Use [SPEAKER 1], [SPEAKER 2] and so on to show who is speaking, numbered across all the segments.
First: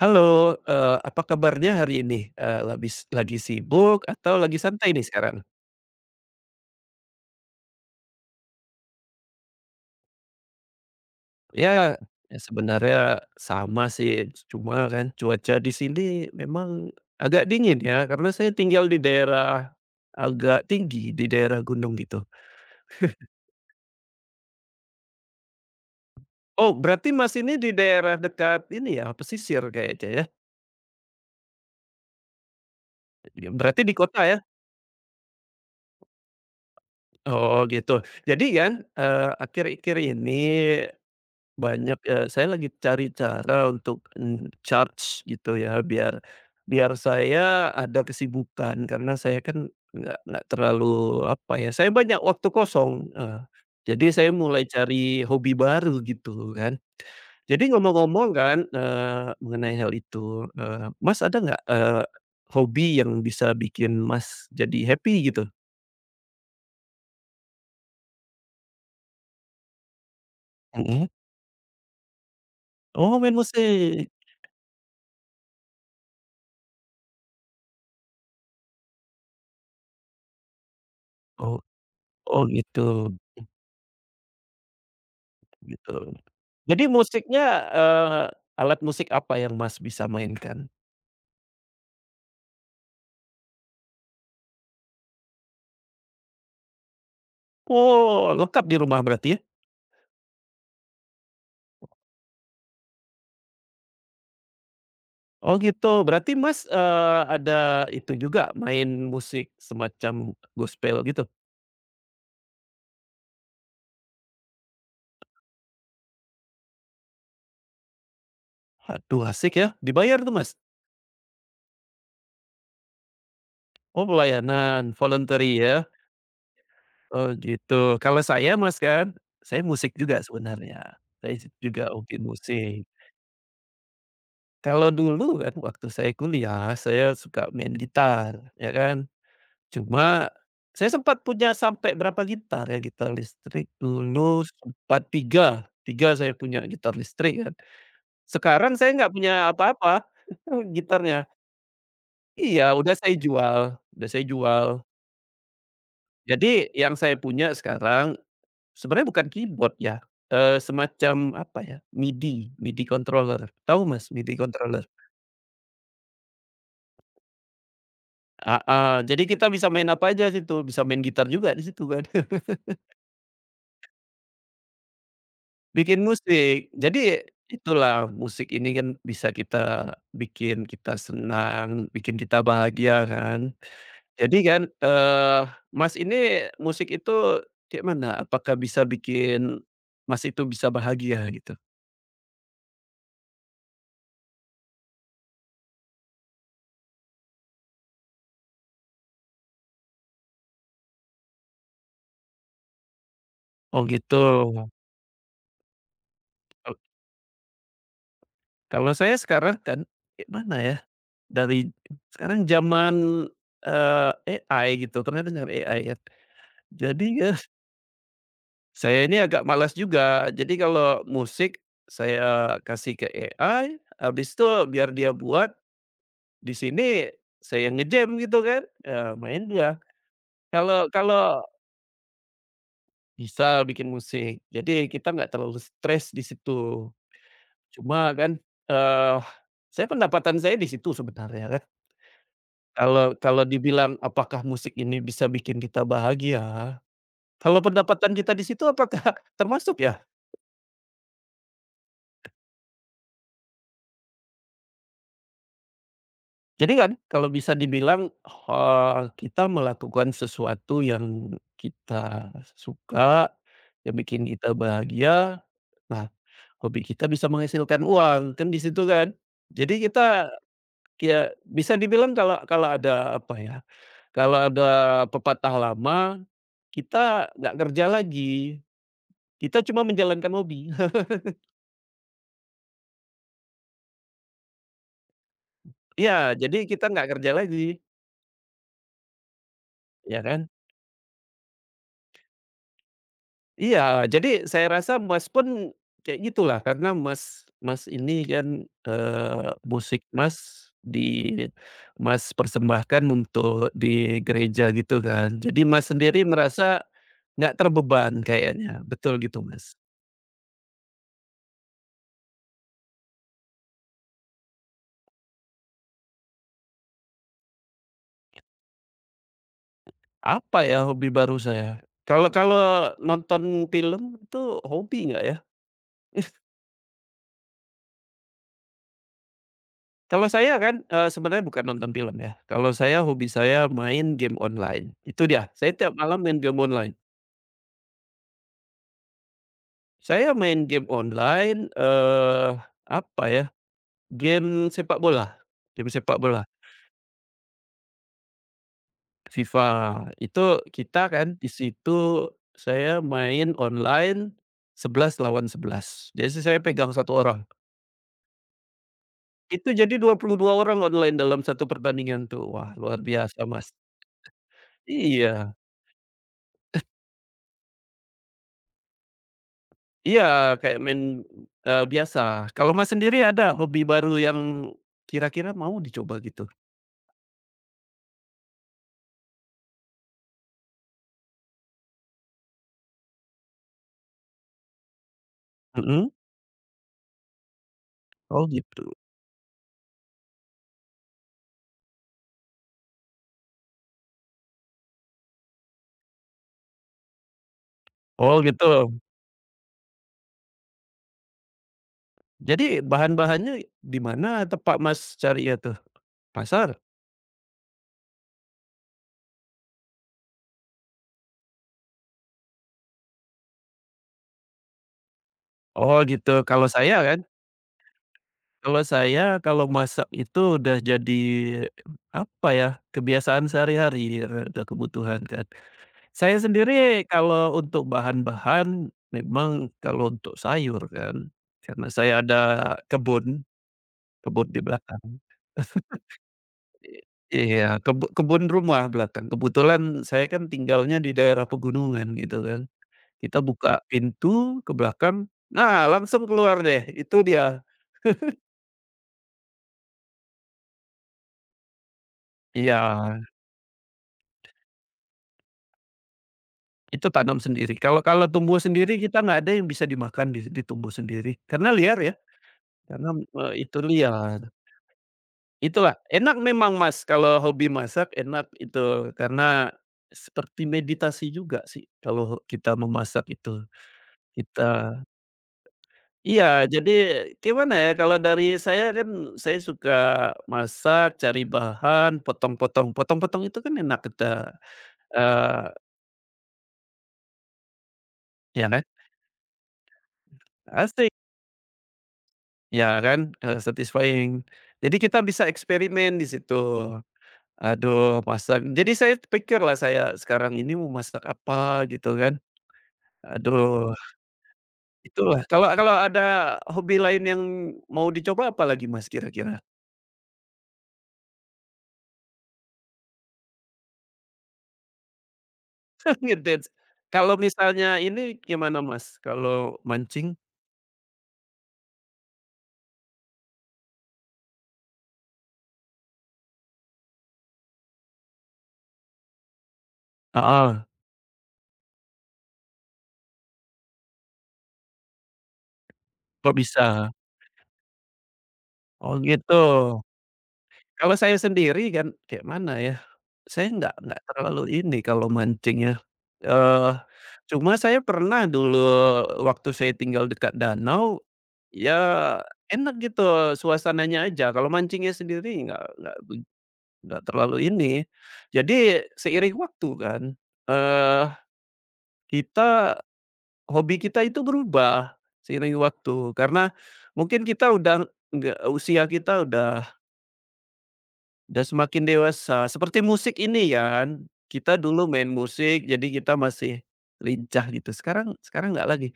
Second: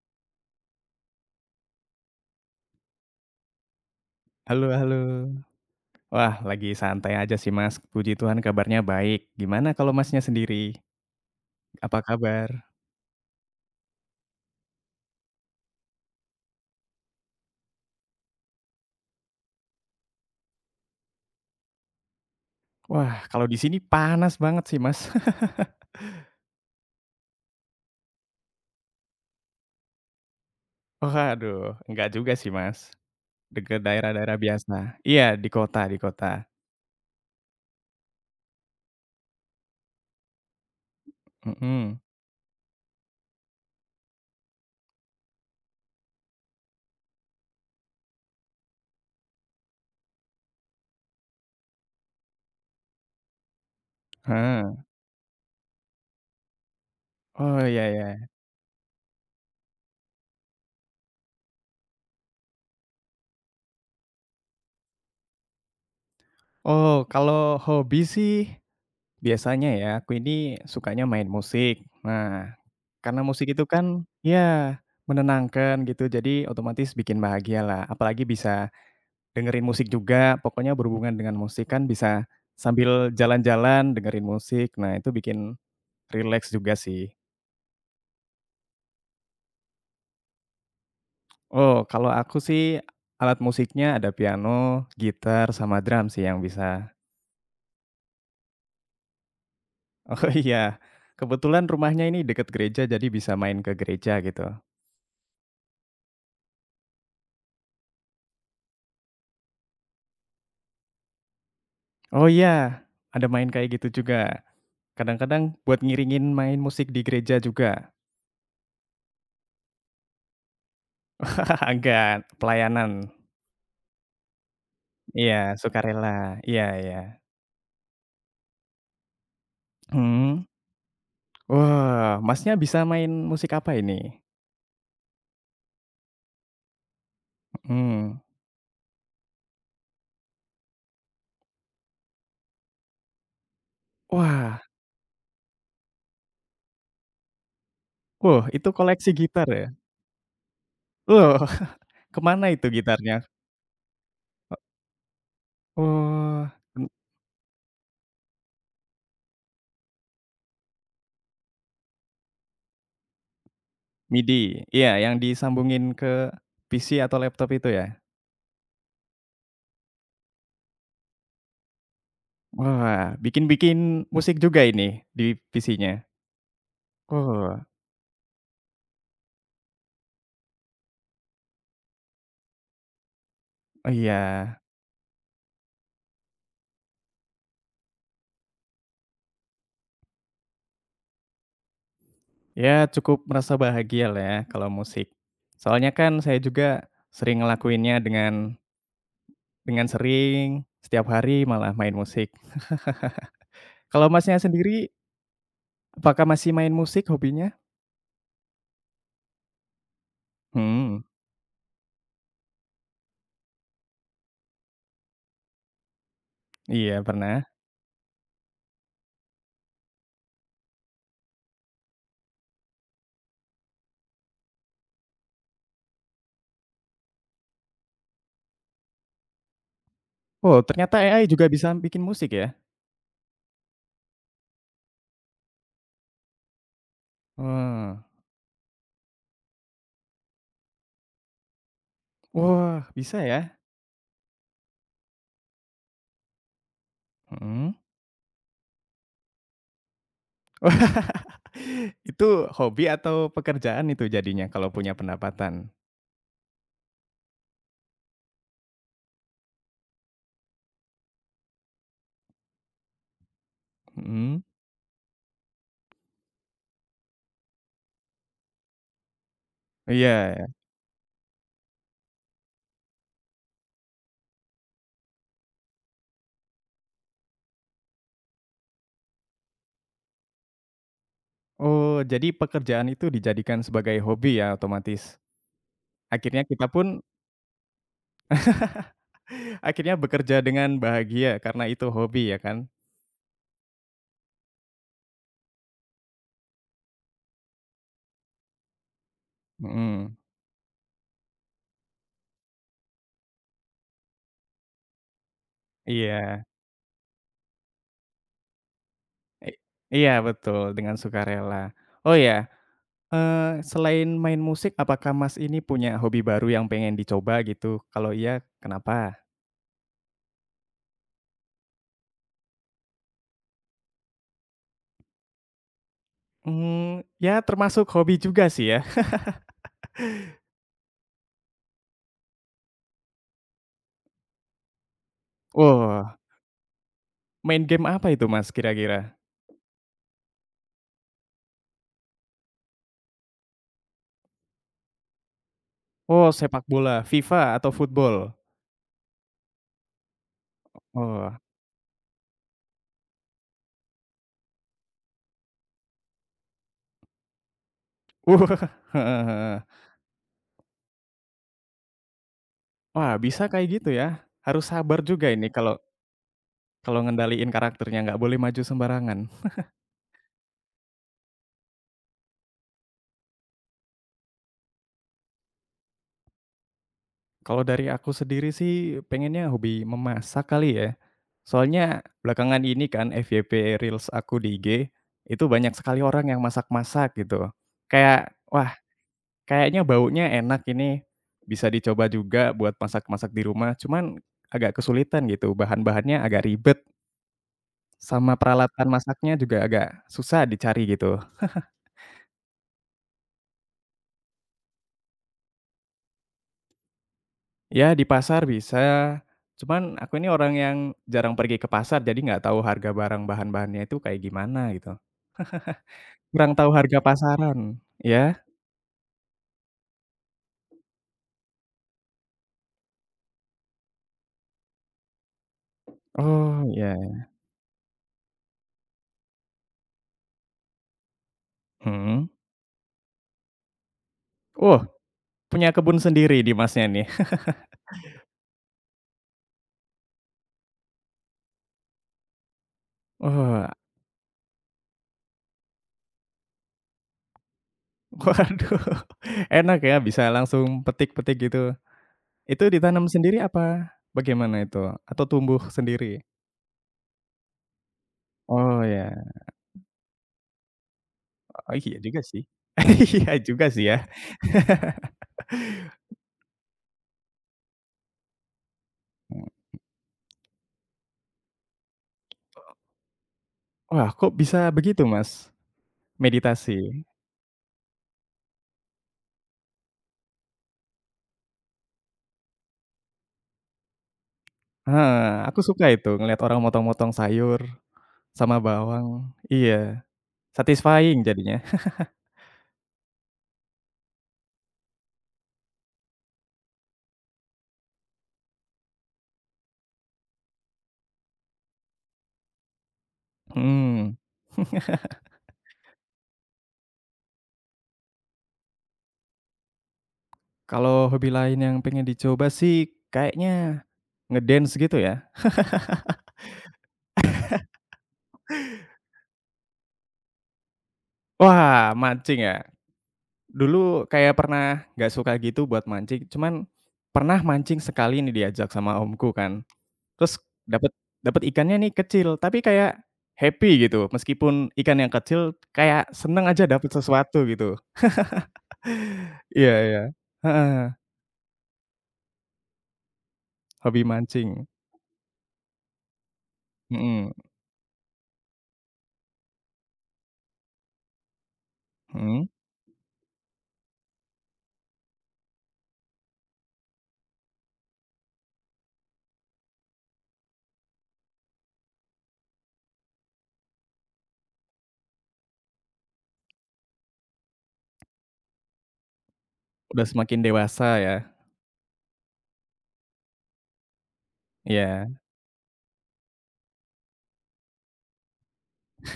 [SPEAKER 1] Halo, apa kabarnya hari ini? Labis lagi sibuk atau lagi
[SPEAKER 2] Halo,
[SPEAKER 1] santai
[SPEAKER 2] halo.
[SPEAKER 1] nih sekarang?
[SPEAKER 2] Wah, lagi santai aja sih, Mas, puji Tuhan kabarnya baik. Gimana kalau Masnya sendiri,
[SPEAKER 1] Ya,
[SPEAKER 2] apa
[SPEAKER 1] ya
[SPEAKER 2] kabar?
[SPEAKER 1] sebenarnya sama sih, cuma kan cuaca di sini memang agak dingin ya, karena saya tinggal di daerah agak tinggi, di daerah gunung gitu.
[SPEAKER 2] Wah, kalau di sini panas banget sih, Mas.
[SPEAKER 1] Oh, berarti Mas ini di daerah dekat ini ya, pesisir kayaknya ya?
[SPEAKER 2] Waduh, enggak juga sih, Mas.
[SPEAKER 1] Ya,
[SPEAKER 2] Dekat
[SPEAKER 1] berarti di kota
[SPEAKER 2] daerah-daerah
[SPEAKER 1] ya?
[SPEAKER 2] biasa. Iya, di kota di kota.
[SPEAKER 1] Oh gitu. Jadi kan, akhir-akhir ini banyak,
[SPEAKER 2] Mhm,
[SPEAKER 1] saya lagi cari cara untuk, charge gitu ya, biar biar saya ada kesibukan karena saya kan nggak terlalu apa ya, saya banyak waktu kosong, heeh. Jadi saya mulai
[SPEAKER 2] heeh.
[SPEAKER 1] cari hobi baru gitu kan.
[SPEAKER 2] Oh,
[SPEAKER 1] Jadi
[SPEAKER 2] iya
[SPEAKER 1] ngomong-ngomong
[SPEAKER 2] ya.
[SPEAKER 1] kan, mengenai hal itu, Mas ada nggak, hobi yang bisa bikin Mas jadi happy gitu?
[SPEAKER 2] Oh, kalau hobi sih biasanya ya, aku ini sukanya
[SPEAKER 1] Mhm.
[SPEAKER 2] main musik. Nah,
[SPEAKER 1] Oh
[SPEAKER 2] karena
[SPEAKER 1] main
[SPEAKER 2] musik itu kan
[SPEAKER 1] musik.
[SPEAKER 2] ya, menenangkan gitu, jadi otomatis bikin bahagia lah. Apalagi bisa dengerin musik juga, pokoknya berhubungan dengan
[SPEAKER 1] Oh,
[SPEAKER 2] musik kan bisa
[SPEAKER 1] oh gitu
[SPEAKER 2] sambil jalan-jalan dengerin musik, nah itu bikin
[SPEAKER 1] gitu.
[SPEAKER 2] rileks juga
[SPEAKER 1] Jadi
[SPEAKER 2] sih.
[SPEAKER 1] musiknya, eee, alat musik apa yang Mas bisa mainkan?
[SPEAKER 2] Oh, kalau aku sih alat musiknya ada piano, gitar, sama drum sih yang bisa.
[SPEAKER 1] Oh, lengkap di rumah berarti ya?
[SPEAKER 2] Oh iya, kebetulan rumahnya ini deket gereja jadi bisa main ke gereja gitu.
[SPEAKER 1] Oh gitu, berarti Mas, ada itu juga main musik semacam gospel gitu?
[SPEAKER 2] Oh iya, ada main kayak gitu juga. Kadang-kadang buat ngiringin main musik di gereja juga.
[SPEAKER 1] Aduh asik ya, dibayar tuh Mas?
[SPEAKER 2] Enggak, pelayanan.
[SPEAKER 1] Oh pelayanan,
[SPEAKER 2] Iya,
[SPEAKER 1] voluntary ya?
[SPEAKER 2] sukarela, iya iya.
[SPEAKER 1] Oh gitu, kalau saya Mas kan, saya musik juga
[SPEAKER 2] Mhm.
[SPEAKER 1] sebenarnya, saya juga hobi
[SPEAKER 2] Wah, Masnya bisa
[SPEAKER 1] musik.
[SPEAKER 2] main musik apa ini?
[SPEAKER 1] Kalau dulu kan waktu saya kuliah, saya suka main
[SPEAKER 2] Mhm.
[SPEAKER 1] gitar, ya kan? Cuma, saya sempat punya sampai berapa gitar ya, gitar listrik dulu
[SPEAKER 2] Wah,
[SPEAKER 1] sempat 3 3 saya punya gitar listrik kan.
[SPEAKER 2] wah itu
[SPEAKER 1] Sekarang saya
[SPEAKER 2] koleksi
[SPEAKER 1] nggak punya
[SPEAKER 2] gitar ya?
[SPEAKER 1] apa-apa gitarnya.
[SPEAKER 2] Loh, kemana itu
[SPEAKER 1] Iya,
[SPEAKER 2] gitarnya?
[SPEAKER 1] udah saya jual.
[SPEAKER 2] Oh,
[SPEAKER 1] Jadi
[SPEAKER 2] m
[SPEAKER 1] yang saya punya sekarang sebenarnya bukan keyboard ya, semacam apa ya, MIDI MIDI controller. Tahu Mas MIDI
[SPEAKER 2] MIDI?
[SPEAKER 1] controller?
[SPEAKER 2] Iya, yang disambungin ke PC atau laptop itu ya?
[SPEAKER 1] Heeh, jadi kita bisa main apa aja situ, bisa main gitar juga di situ kan.
[SPEAKER 2] Wah, bikin-bikin musik juga ini di
[SPEAKER 1] Bikin
[SPEAKER 2] PC-nya?
[SPEAKER 1] musik. Jadi
[SPEAKER 2] Oh,
[SPEAKER 1] itulah musik ini kan bisa kita bikin kita senang, bikin kita bahagia kan.
[SPEAKER 2] oh
[SPEAKER 1] Jadi
[SPEAKER 2] iya.
[SPEAKER 1] kan, Mas ini musik itu kayak mana? Apakah bisa bikin Mas itu bisa bahagia gitu?
[SPEAKER 2] Ya cukup merasa bahagia lah ya kalau musik. Soalnya kan saya juga sering ngelakuinnya dengan sering, setiap hari malah main musik.
[SPEAKER 1] Oh
[SPEAKER 2] Kalau
[SPEAKER 1] gitu.
[SPEAKER 2] Masnya sendiri, apakah masih main
[SPEAKER 1] Kal
[SPEAKER 2] musik hobinya?
[SPEAKER 1] Kalau saya sekarang kan kayak mana ya,
[SPEAKER 2] Hmm,
[SPEAKER 1] dari sekarang zaman, eee, AI gitu, ternyata dengan AI ya.
[SPEAKER 2] iya
[SPEAKER 1] Jadi ya
[SPEAKER 2] pernah.
[SPEAKER 1] saya ini agak malas juga. Jadi kalau musik saya kasih ke AI, habis itu biar dia buat, di sini saya ngejam gitu kan, ya main dia.
[SPEAKER 2] Oh
[SPEAKER 1] Kalau
[SPEAKER 2] ternyata AI
[SPEAKER 1] kalau
[SPEAKER 2] juga bisa bikin musik ya?
[SPEAKER 1] bisa bikin musik, jadi kita nggak terlalu stres di situ.
[SPEAKER 2] Wah.
[SPEAKER 1] Cuma kan, eee, saya pendapatan saya di situ sebenarnya kan.
[SPEAKER 2] Wah
[SPEAKER 1] Kalau
[SPEAKER 2] bisa ya?
[SPEAKER 1] kalau dibilang apakah musik ini bisa bikin kita bahagia, kalau
[SPEAKER 2] Mhm.
[SPEAKER 1] pendapatan kita di situ apakah termasuk ya?
[SPEAKER 2] Itu hobi atau pekerjaan itu jadinya kalau punya pendapatan?
[SPEAKER 1] Jadi kan kalau bisa dibilang, kita melakukan sesuatu yang kita suka, yang bikin
[SPEAKER 2] Mhm,
[SPEAKER 1] kita bahagia, nah hobi kita bisa menghasilkan uang, kan di situ kan. Jadi
[SPEAKER 2] iya.
[SPEAKER 1] kita
[SPEAKER 2] Ya.
[SPEAKER 1] ya bisa dibilang kalau kalau ada apa ya, kalau ada pepatah lama, kita nggak kerja lagi, kita cuma menjalankan hobi.
[SPEAKER 2] Oh jadi pekerjaan itu dijadikan sebagai hobi ya otomatis?
[SPEAKER 1] Ya
[SPEAKER 2] Akhirnya
[SPEAKER 1] jadi
[SPEAKER 2] kita
[SPEAKER 1] kita
[SPEAKER 2] pun
[SPEAKER 1] nggak kerja lagi,
[SPEAKER 2] akhirnya
[SPEAKER 1] ya
[SPEAKER 2] bekerja
[SPEAKER 1] kan?
[SPEAKER 2] dengan bahagia karena itu hobi ya kan?
[SPEAKER 1] Iya, jadi saya rasa Mas pun kayak gitulah karena Mas Mas ini kan, musik
[SPEAKER 2] Mhm,
[SPEAKER 1] Mas di Mas persembahkan untuk di gereja gitu kan. Jadi Mas sendiri
[SPEAKER 2] iya.
[SPEAKER 1] merasa nggak terbeban kayaknya, betul gitu
[SPEAKER 2] I
[SPEAKER 1] Mas?
[SPEAKER 2] iya betul, dengan sukarela. Oh ya, selain main musik apakah Mas ini punya hobi baru yang pengen dicoba gitu? Kalau iya kenapa?
[SPEAKER 1] Apa ya hobi baru saya? Kalau kalau nonton film itu hobi nggak ya?
[SPEAKER 2] Ya termasuk hobi juga sih ya.
[SPEAKER 1] Kalau saya kan, sebenarnya bukan nonton film ya, kalau saya hobi saya main game online, itu dia, saya tiap
[SPEAKER 2] Wah,
[SPEAKER 1] malam main game online.
[SPEAKER 2] main game apa itu Mas kira-kira?
[SPEAKER 1] Saya main game online, apa ya, game sepak bola game sepak
[SPEAKER 2] Oh
[SPEAKER 1] bola,
[SPEAKER 2] sepak bola, FIFA atau football?
[SPEAKER 1] FIFA. Itu kita
[SPEAKER 2] Oh.
[SPEAKER 1] kan di situ saya main online 11 lawan 11. Jadi si saya pegang satu orang.
[SPEAKER 2] Wah, heeh heeh.
[SPEAKER 1] Itu jadi 22 orang online dalam satu pertandingan tuh. Wah, luar
[SPEAKER 2] Wah
[SPEAKER 1] biasa,
[SPEAKER 2] bisa
[SPEAKER 1] Mas.
[SPEAKER 2] kayak gitu ya? Harus sabar juga ini
[SPEAKER 1] Iya
[SPEAKER 2] kalau kalau ngendaliin karakternya, nggak boleh maju sembarangan.
[SPEAKER 1] iya, kayak main, biasa. Kalau Mas sendiri ada hobi baru yang kira-kira mau dicoba gitu?
[SPEAKER 2] Kalau dari aku sendiri sih pengennya hobi memasak kali ya. Soalnya belakangan ini kan FYP reels aku di IG, itu banyak sekali
[SPEAKER 1] Mhm.
[SPEAKER 2] orang yang masak-masak gitu. Kayak,
[SPEAKER 1] Oh
[SPEAKER 2] wah
[SPEAKER 1] gitu.
[SPEAKER 2] kayaknya baunya enak ini, bisa dicoba juga buat masak-masak di rumah, cuman agak kesulitan gitu, bahan-bahannya agak ribet, sama
[SPEAKER 1] Oh
[SPEAKER 2] peralatan
[SPEAKER 1] gitu.
[SPEAKER 2] masaknya juga agak susah dicari gitu.
[SPEAKER 1] Jadi bahan-bahannya di mana tempat Mas carinya tuh? Pasar?
[SPEAKER 2] Ya di pasar bisa, cuman aku ini orang yang jarang pergi ke pasar, jadi nggak tahu harga barang bahan-bahannya itu kayak gimana gitu.
[SPEAKER 1] Oh gitu.
[SPEAKER 2] Kurang
[SPEAKER 1] Kalau
[SPEAKER 2] tahu
[SPEAKER 1] saya
[SPEAKER 2] harga
[SPEAKER 1] kan,
[SPEAKER 2] pasaran, ya?
[SPEAKER 1] kalau saya kalau masak itu udah jadi, apa ya, kebiasaan sehari-hari, ada kebutuhan kan. Saya
[SPEAKER 2] Oh, ya.
[SPEAKER 1] sendiri kalau untuk bahan-bahan memang kalau untuk sayur kan, karena saya
[SPEAKER 2] Mhm.
[SPEAKER 1] ada kebun, kebun di
[SPEAKER 2] Wah,
[SPEAKER 1] belakang.
[SPEAKER 2] punya kebun sendiri nih Masnya nih?
[SPEAKER 1] Iya, kebun rumah belakang. Kebetulan saya kan tinggalnya di daerah pegunungan gitu kan. Kita
[SPEAKER 2] Wah,
[SPEAKER 1] buka pintu ke belakang, nah langsung keluar deh, itu dia.
[SPEAKER 2] waduh, enak ya bisa langsung petik-petik gitu. Itu
[SPEAKER 1] Iya,
[SPEAKER 2] ditanam sendiri apa bagaimana itu? Atau tumbuh sendiri?
[SPEAKER 1] itu tanam sendiri. Kalau kalau tumbuh
[SPEAKER 2] Oh
[SPEAKER 1] sendiri kita
[SPEAKER 2] ya,
[SPEAKER 1] nggak ada yang bisa dimakan di ditumbuh sendiri, karena
[SPEAKER 2] oh
[SPEAKER 1] liar
[SPEAKER 2] iya
[SPEAKER 1] ya,
[SPEAKER 2] juga sih.
[SPEAKER 1] karena,
[SPEAKER 2] Iya juga
[SPEAKER 1] itu
[SPEAKER 2] sih ya.
[SPEAKER 1] liar. Itulah, enak memang Mas, kalau hobi masak enak itu, karena seperti meditasi juga sih kalau kita memasak itu.
[SPEAKER 2] Wah, kok bisa
[SPEAKER 1] Kita
[SPEAKER 2] begitu Mas,
[SPEAKER 1] iya, jadi
[SPEAKER 2] meditasi?
[SPEAKER 1] gimana ya, kalau dari saya kan saya suka masak, cari bahan, potong-potong. Potong-potong itu kan enak kita,
[SPEAKER 2] Heeh, aku
[SPEAKER 1] eee,
[SPEAKER 2] suka itu ngelihat orang motong-motong sayur sama
[SPEAKER 1] ya kan?
[SPEAKER 2] bawang. Iya,
[SPEAKER 1] Asik,
[SPEAKER 2] satisfying jadinya.
[SPEAKER 1] ya kan? Satisfying. Jadi kita bisa eksperimen di situ. Aduh masak jadi saya pikir lah saya sekarang ini mau masak apa gitu kan. Aduh,
[SPEAKER 2] Mhm.
[SPEAKER 1] itulah. Kalau kalau ada hobi lain yang mau dicoba apa lagi Mas kira-kira?
[SPEAKER 2] Kalau hobi lain yang pengen dicoba sih kayaknya ngedance gitu ya.
[SPEAKER 1] Ngedance. Kalau misalnya ini gimana Mas, kalau mancing?
[SPEAKER 2] Wah, mancing ya. Dulu kayak pernah nggak suka gitu buat mancing, cuman pernah mancing sekali nih diajak sama omku kan. Terus
[SPEAKER 1] Heeh,
[SPEAKER 2] dapat dapat ikannya nih kecil, tapi kayak happy gitu. Meskipun ikan yang kecil kayak seneng
[SPEAKER 1] kok
[SPEAKER 2] aja dapat
[SPEAKER 1] bisa?
[SPEAKER 2] sesuatu gitu.
[SPEAKER 1] Oh gitu.
[SPEAKER 2] Iya iya. Heeh,
[SPEAKER 1] Kalau saya sendiri kan kayak mana ya, saya nggak
[SPEAKER 2] hobi
[SPEAKER 1] nggak terlalu
[SPEAKER 2] mancing.
[SPEAKER 1] ini kalau mancing ya, eee,
[SPEAKER 2] Mhm
[SPEAKER 1] cuma saya pernah dulu waktu saya tinggal dekat danau, ya
[SPEAKER 2] mhm.
[SPEAKER 1] enak gitu suasananya aja, kalau mancingnya sendiri nggak terlalu ini. Jadi seiring waktu kan, eh kita Hobi kita itu berubah seiring waktu karena mungkin kita udah nggak usia kita udah
[SPEAKER 2] Udah semakin dewasa ya.
[SPEAKER 1] udah semakin dewasa seperti musik ini ya kan, kita dulu
[SPEAKER 2] Iya.
[SPEAKER 1] main musik jadi kita masih lincah gitu sekarang sekarang nggak lagi.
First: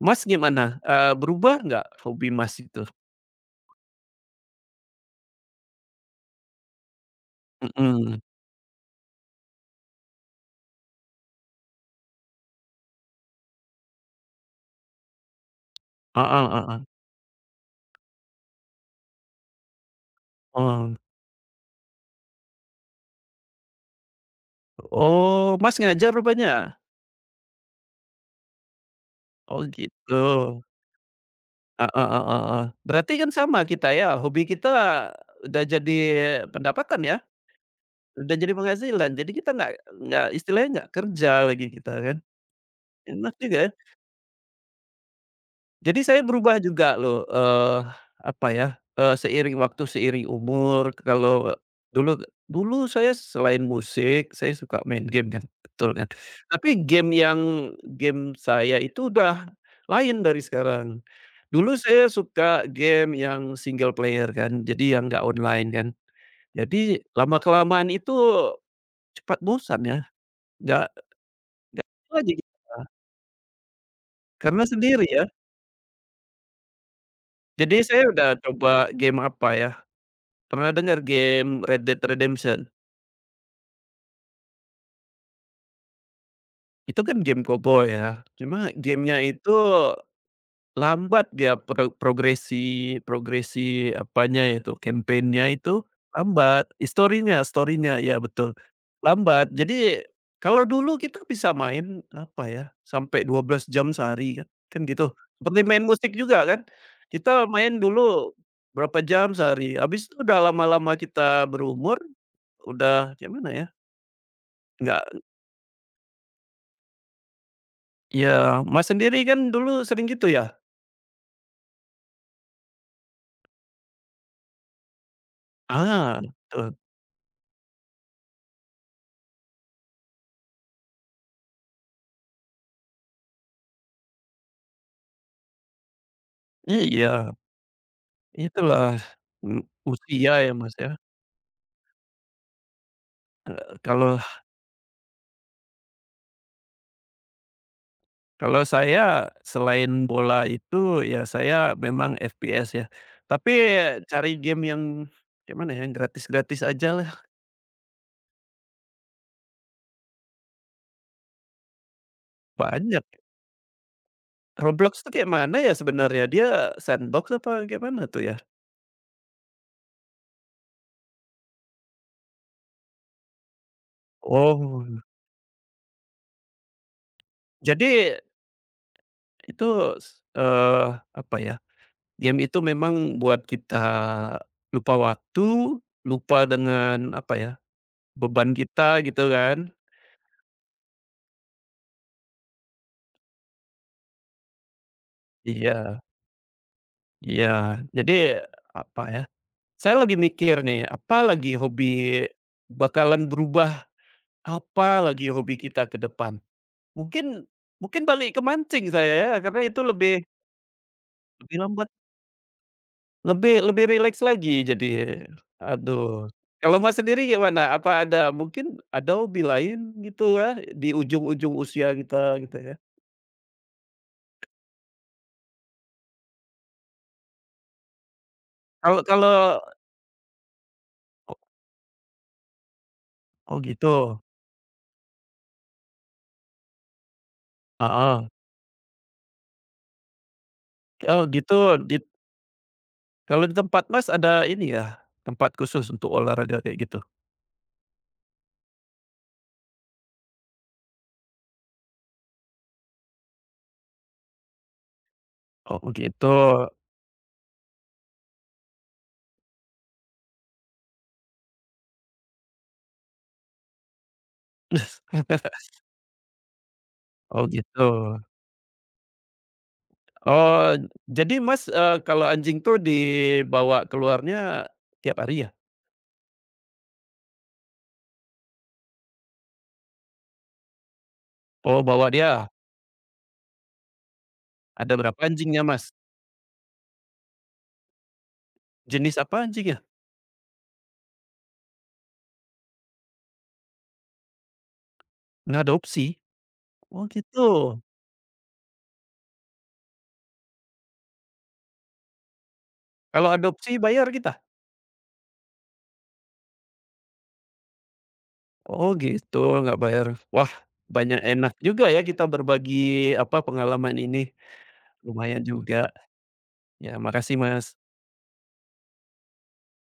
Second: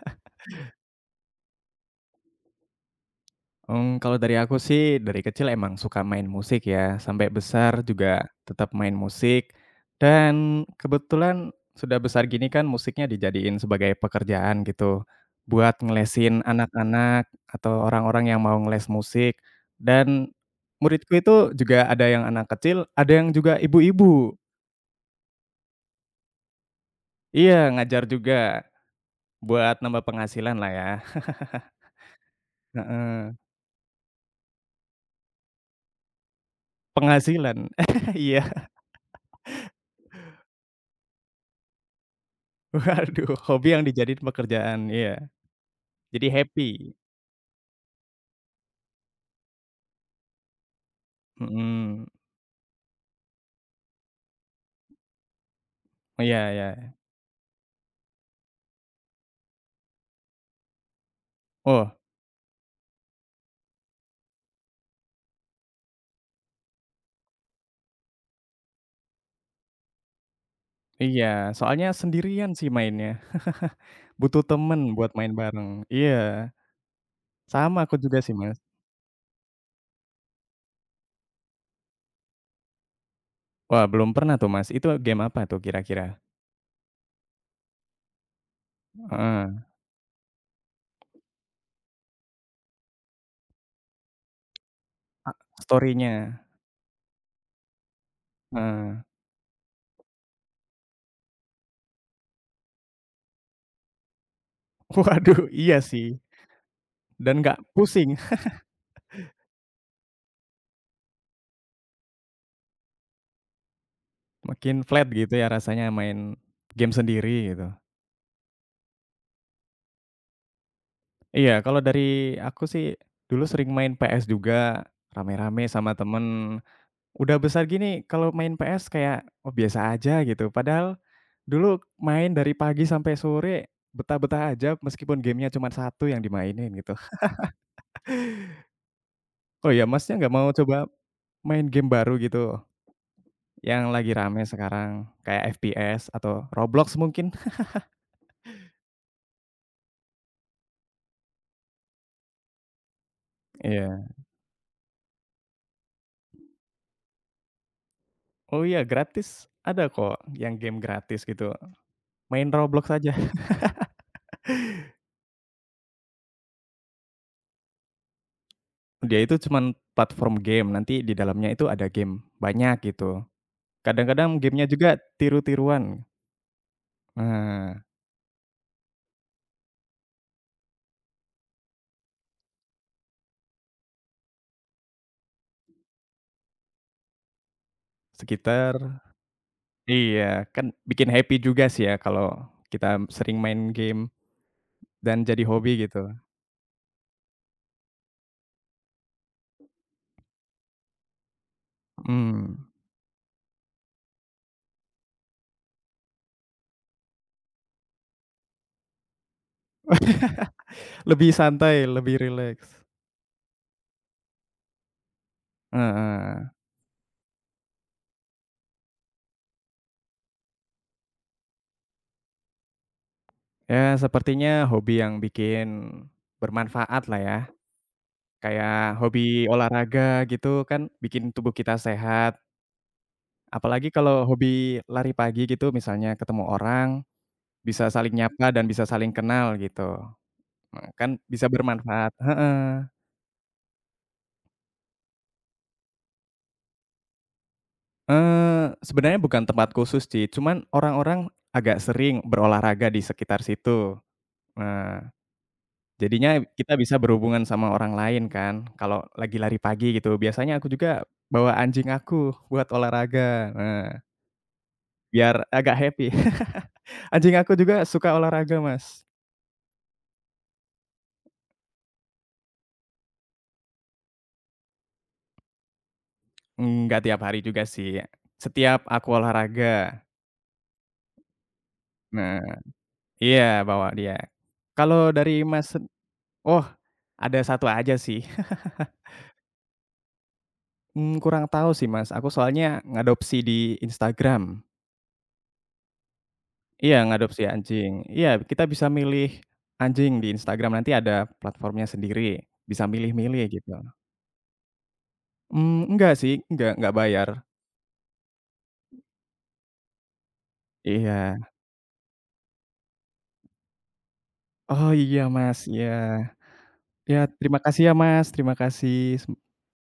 [SPEAKER 1] Mas gimana, berubah nggak hobi Mas itu?
[SPEAKER 2] Kalau dari aku sih, dari kecil emang suka main musik ya, sampai besar
[SPEAKER 1] Mhm,
[SPEAKER 2] juga tetap main musik, dan kebetulan sudah besar gini kan musiknya dijadiin sebagai pekerjaan gitu, buat ngelesin
[SPEAKER 1] heeh heeh,
[SPEAKER 2] anak-anak atau orang-orang yang mau ngeles musik, dan
[SPEAKER 1] oh
[SPEAKER 2] muridku itu juga ada yang anak kecil, ada yang juga ibu-ibu.
[SPEAKER 1] oh Mas ngajar rupanya?
[SPEAKER 2] Iya, ngajar juga
[SPEAKER 1] Oh
[SPEAKER 2] buat nambah
[SPEAKER 1] gitu,
[SPEAKER 2] penghasilan lah ya.
[SPEAKER 1] ah, ah, ah, ah. Ah. Berarti kan
[SPEAKER 2] Heeh,
[SPEAKER 1] sama kita ya hobi kita udah jadi pendapatan ya?
[SPEAKER 2] penghasilan.
[SPEAKER 1] Udah jadi
[SPEAKER 2] Iya,
[SPEAKER 1] penghasilan, jadi kita nggak istilahnya nggak kerja lagi kita kan, enak
[SPEAKER 2] waduh
[SPEAKER 1] juga
[SPEAKER 2] hobi
[SPEAKER 1] ya.
[SPEAKER 2] yang dijadiin pekerjaan, iya.
[SPEAKER 1] Jadi saya
[SPEAKER 2] Jadi
[SPEAKER 1] berubah juga
[SPEAKER 2] happy,
[SPEAKER 1] loh, apa ya, seiring waktu, seiring umur kalau
[SPEAKER 2] mhm,
[SPEAKER 1] dulu dulu saya selain musik, saya suka main game kan, betul kan.
[SPEAKER 2] iya iya.
[SPEAKER 1] Tapi game saya itu udah lain dari sekarang. Dulu
[SPEAKER 2] Oh,
[SPEAKER 1] saya suka game yang single player kan, jadi yang nggak online kan. Jadi lama kelamaan itu cepat bosan ya, nggak
[SPEAKER 2] iya, soalnya
[SPEAKER 1] nggak itu aja.
[SPEAKER 2] sendirian sih mainnya, butuh
[SPEAKER 1] Karena
[SPEAKER 2] temen
[SPEAKER 1] sendiri
[SPEAKER 2] buat
[SPEAKER 1] ya?
[SPEAKER 2] main bareng, iya,
[SPEAKER 1] Jadi
[SPEAKER 2] sama aku
[SPEAKER 1] saya
[SPEAKER 2] juga
[SPEAKER 1] udah
[SPEAKER 2] sih, Mas.
[SPEAKER 1] coba game apa ya, pernah dengar game Red Dead Redemption,
[SPEAKER 2] Wah, belum pernah tuh, Mas, itu game apa tuh kira-kira?
[SPEAKER 1] itu kan game cowboy ya, cuma gamenya itu
[SPEAKER 2] Heeh,
[SPEAKER 1] lambat dia progresi apanya itu, kampanyenya itu
[SPEAKER 2] story-nya,
[SPEAKER 1] lambat, historinya story ya betul,
[SPEAKER 2] heeh.
[SPEAKER 1] lambat. Jadi kalau dulu kita bisa main, apa ya, sampai 12 jam sehari kan gitu.
[SPEAKER 2] Waduh,
[SPEAKER 1] Seperti
[SPEAKER 2] iya
[SPEAKER 1] main musik
[SPEAKER 2] sih,
[SPEAKER 1] juga kan,
[SPEAKER 2] dan
[SPEAKER 1] kita
[SPEAKER 2] nggak
[SPEAKER 1] main
[SPEAKER 2] pusing,
[SPEAKER 1] dulu berapa jam sehari, habis itu udah lama-lama kita berumur, udah gimana ya,
[SPEAKER 2] makin flat
[SPEAKER 1] nggak
[SPEAKER 2] gitu ya rasanya main game sendiri gitu.
[SPEAKER 1] ya Mas sendiri kan dulu sering gitu ya?
[SPEAKER 2] Iya, kalau dari aku sih dulu sering main PS juga, rame-rame sama
[SPEAKER 1] Ah,
[SPEAKER 2] temen.
[SPEAKER 1] betul,
[SPEAKER 2] Udah besar gini kalau main PS kayak, oh, biasa aja gitu, padahal dulu main dari pagi sampai sore, betah-betah aja meskipun gamenya cuma satu yang dimainin gitu.
[SPEAKER 1] iya. Itulah, u
[SPEAKER 2] Oh ya, Masnya
[SPEAKER 1] usia
[SPEAKER 2] nggak mau
[SPEAKER 1] ya, Mas,
[SPEAKER 2] coba
[SPEAKER 1] ya.
[SPEAKER 2] main game baru gitu yang lagi
[SPEAKER 1] Kalau
[SPEAKER 2] rame sekarang kayak FPS atau Roblox mungkin?
[SPEAKER 1] kalau saya selain bola itu, ya saya memang FPS ya. Tapi
[SPEAKER 2] Iya.
[SPEAKER 1] cari game yang gimana ya, yang gratis-gratis aja lah
[SPEAKER 2] Oh iya, gratis, ada kok yang game gratis gitu, main Roblox
[SPEAKER 1] banyak.
[SPEAKER 2] aja.
[SPEAKER 1] Roblox tuh kayak mana ya sebenarnya? Dia sandbox apa gimana tuh ya?
[SPEAKER 2] Dia itu cuman platform game, nanti di dalamnya itu ada game banyak gitu. Kadang-kadang game-nya
[SPEAKER 1] Oh,
[SPEAKER 2] juga tiru-tiruan. Nah.
[SPEAKER 1] jadi itu s apa ya, game itu memang buat kita lupa waktu, lupa dengan apa ya, beban
[SPEAKER 2] Sekitar.
[SPEAKER 1] kita gitu kan.
[SPEAKER 2] Iya, kan bikin happy juga sih ya kalau kita sering main game dan jadi hobi
[SPEAKER 1] Iya.
[SPEAKER 2] gitu.
[SPEAKER 1] Iya, jadi apa ya, saya lagi mikir nih, apa lagi hobi
[SPEAKER 2] Mhm,
[SPEAKER 1] bakalan berubah, apa lagi hobi kita ke depan. Mungkin mungkin balik ke mancing saya ya, karena itu lebih
[SPEAKER 2] lebih
[SPEAKER 1] lebih
[SPEAKER 2] santai,
[SPEAKER 1] lambat,
[SPEAKER 2] lebih rileks.
[SPEAKER 1] lebih lebih rileks lagi jadi, aduh.
[SPEAKER 2] Heeh,
[SPEAKER 1] Kalau Mas sendiri gimana? Apa ada mungkin ada hobi lain gitu ya, di ujung-ujung usia kita gitu ya?
[SPEAKER 2] ya sepertinya hobi yang bikin bermanfaat lah ya, kayak
[SPEAKER 1] Kalau
[SPEAKER 2] hobi
[SPEAKER 1] kalau
[SPEAKER 2] olahraga gitu kan bikin
[SPEAKER 1] oh
[SPEAKER 2] tubuh kita sehat,
[SPEAKER 1] oh
[SPEAKER 2] apalagi
[SPEAKER 1] gitu?
[SPEAKER 2] kalau hobi lari pagi gitu misalnya ketemu orang, bisa saling
[SPEAKER 1] Heeh.
[SPEAKER 2] nyapa dan bisa saling kenal gitu, kan
[SPEAKER 1] Oh
[SPEAKER 2] bisa
[SPEAKER 1] gitu. di
[SPEAKER 2] bermanfaat heeh.
[SPEAKER 1] Kalau di tempat Mas ada ini ya, tempat khusus untuk olahraga kayak gitu?
[SPEAKER 2] Sebenarnya bukan tempat khusus sih, cuman orang-orang agak sering berolahraga di sekitar situ. Nah,
[SPEAKER 1] Oh gitu.
[SPEAKER 2] jadinya kita bisa berhubungan sama orang lain kan, kalau lagi lari pagi gitu. Biasanya aku juga bawa anjing aku buat olahraga, nah, biar agak happy. Anjing
[SPEAKER 1] Oh
[SPEAKER 2] aku
[SPEAKER 1] gitu.
[SPEAKER 2] juga suka olahraga, Mas.
[SPEAKER 1] Oh, jadi Mas, kalau anjing tuh dibawa keluarnya tiap hari ya?
[SPEAKER 2] Enggak tiap hari juga sih, setiap aku olahraga.
[SPEAKER 1] Oh bawa
[SPEAKER 2] Nah
[SPEAKER 1] dia.
[SPEAKER 2] iya, bawa dia.
[SPEAKER 1] Ada
[SPEAKER 2] Kalau
[SPEAKER 1] berapa
[SPEAKER 2] dari
[SPEAKER 1] anjingnya
[SPEAKER 2] Mas sen
[SPEAKER 1] Mas?
[SPEAKER 2] oh, ada satu aja sih.
[SPEAKER 1] Jenis apa anjingnya?
[SPEAKER 2] Kurang tahu sih, Mas, aku soalnya ngadopsi di Instagram.
[SPEAKER 1] Ngadopsi?
[SPEAKER 2] Iya,
[SPEAKER 1] Oh
[SPEAKER 2] ngadopsi
[SPEAKER 1] gitu.
[SPEAKER 2] anjing. Iya, kita bisa milih anjing di Instagram, nanti ada platformnya sendiri, bisa
[SPEAKER 1] Kalau
[SPEAKER 2] milih-milih gitu.
[SPEAKER 1] adopsi bayar kita?
[SPEAKER 2] Enggak sih, enggak bayar.
[SPEAKER 1] Oh gitu, nggak bayar. Wah, banyak
[SPEAKER 2] Iya.
[SPEAKER 1] enak juga ya kita berbagi, apa, pengalaman ini.
[SPEAKER 2] Oh, iya,
[SPEAKER 1] Lumayan
[SPEAKER 2] Mas,
[SPEAKER 1] juga.
[SPEAKER 2] iya.
[SPEAKER 1] Ya
[SPEAKER 2] Iya,
[SPEAKER 1] makasih
[SPEAKER 2] terima
[SPEAKER 1] Mas.
[SPEAKER 2] kasih ya, Mas, terima kasih.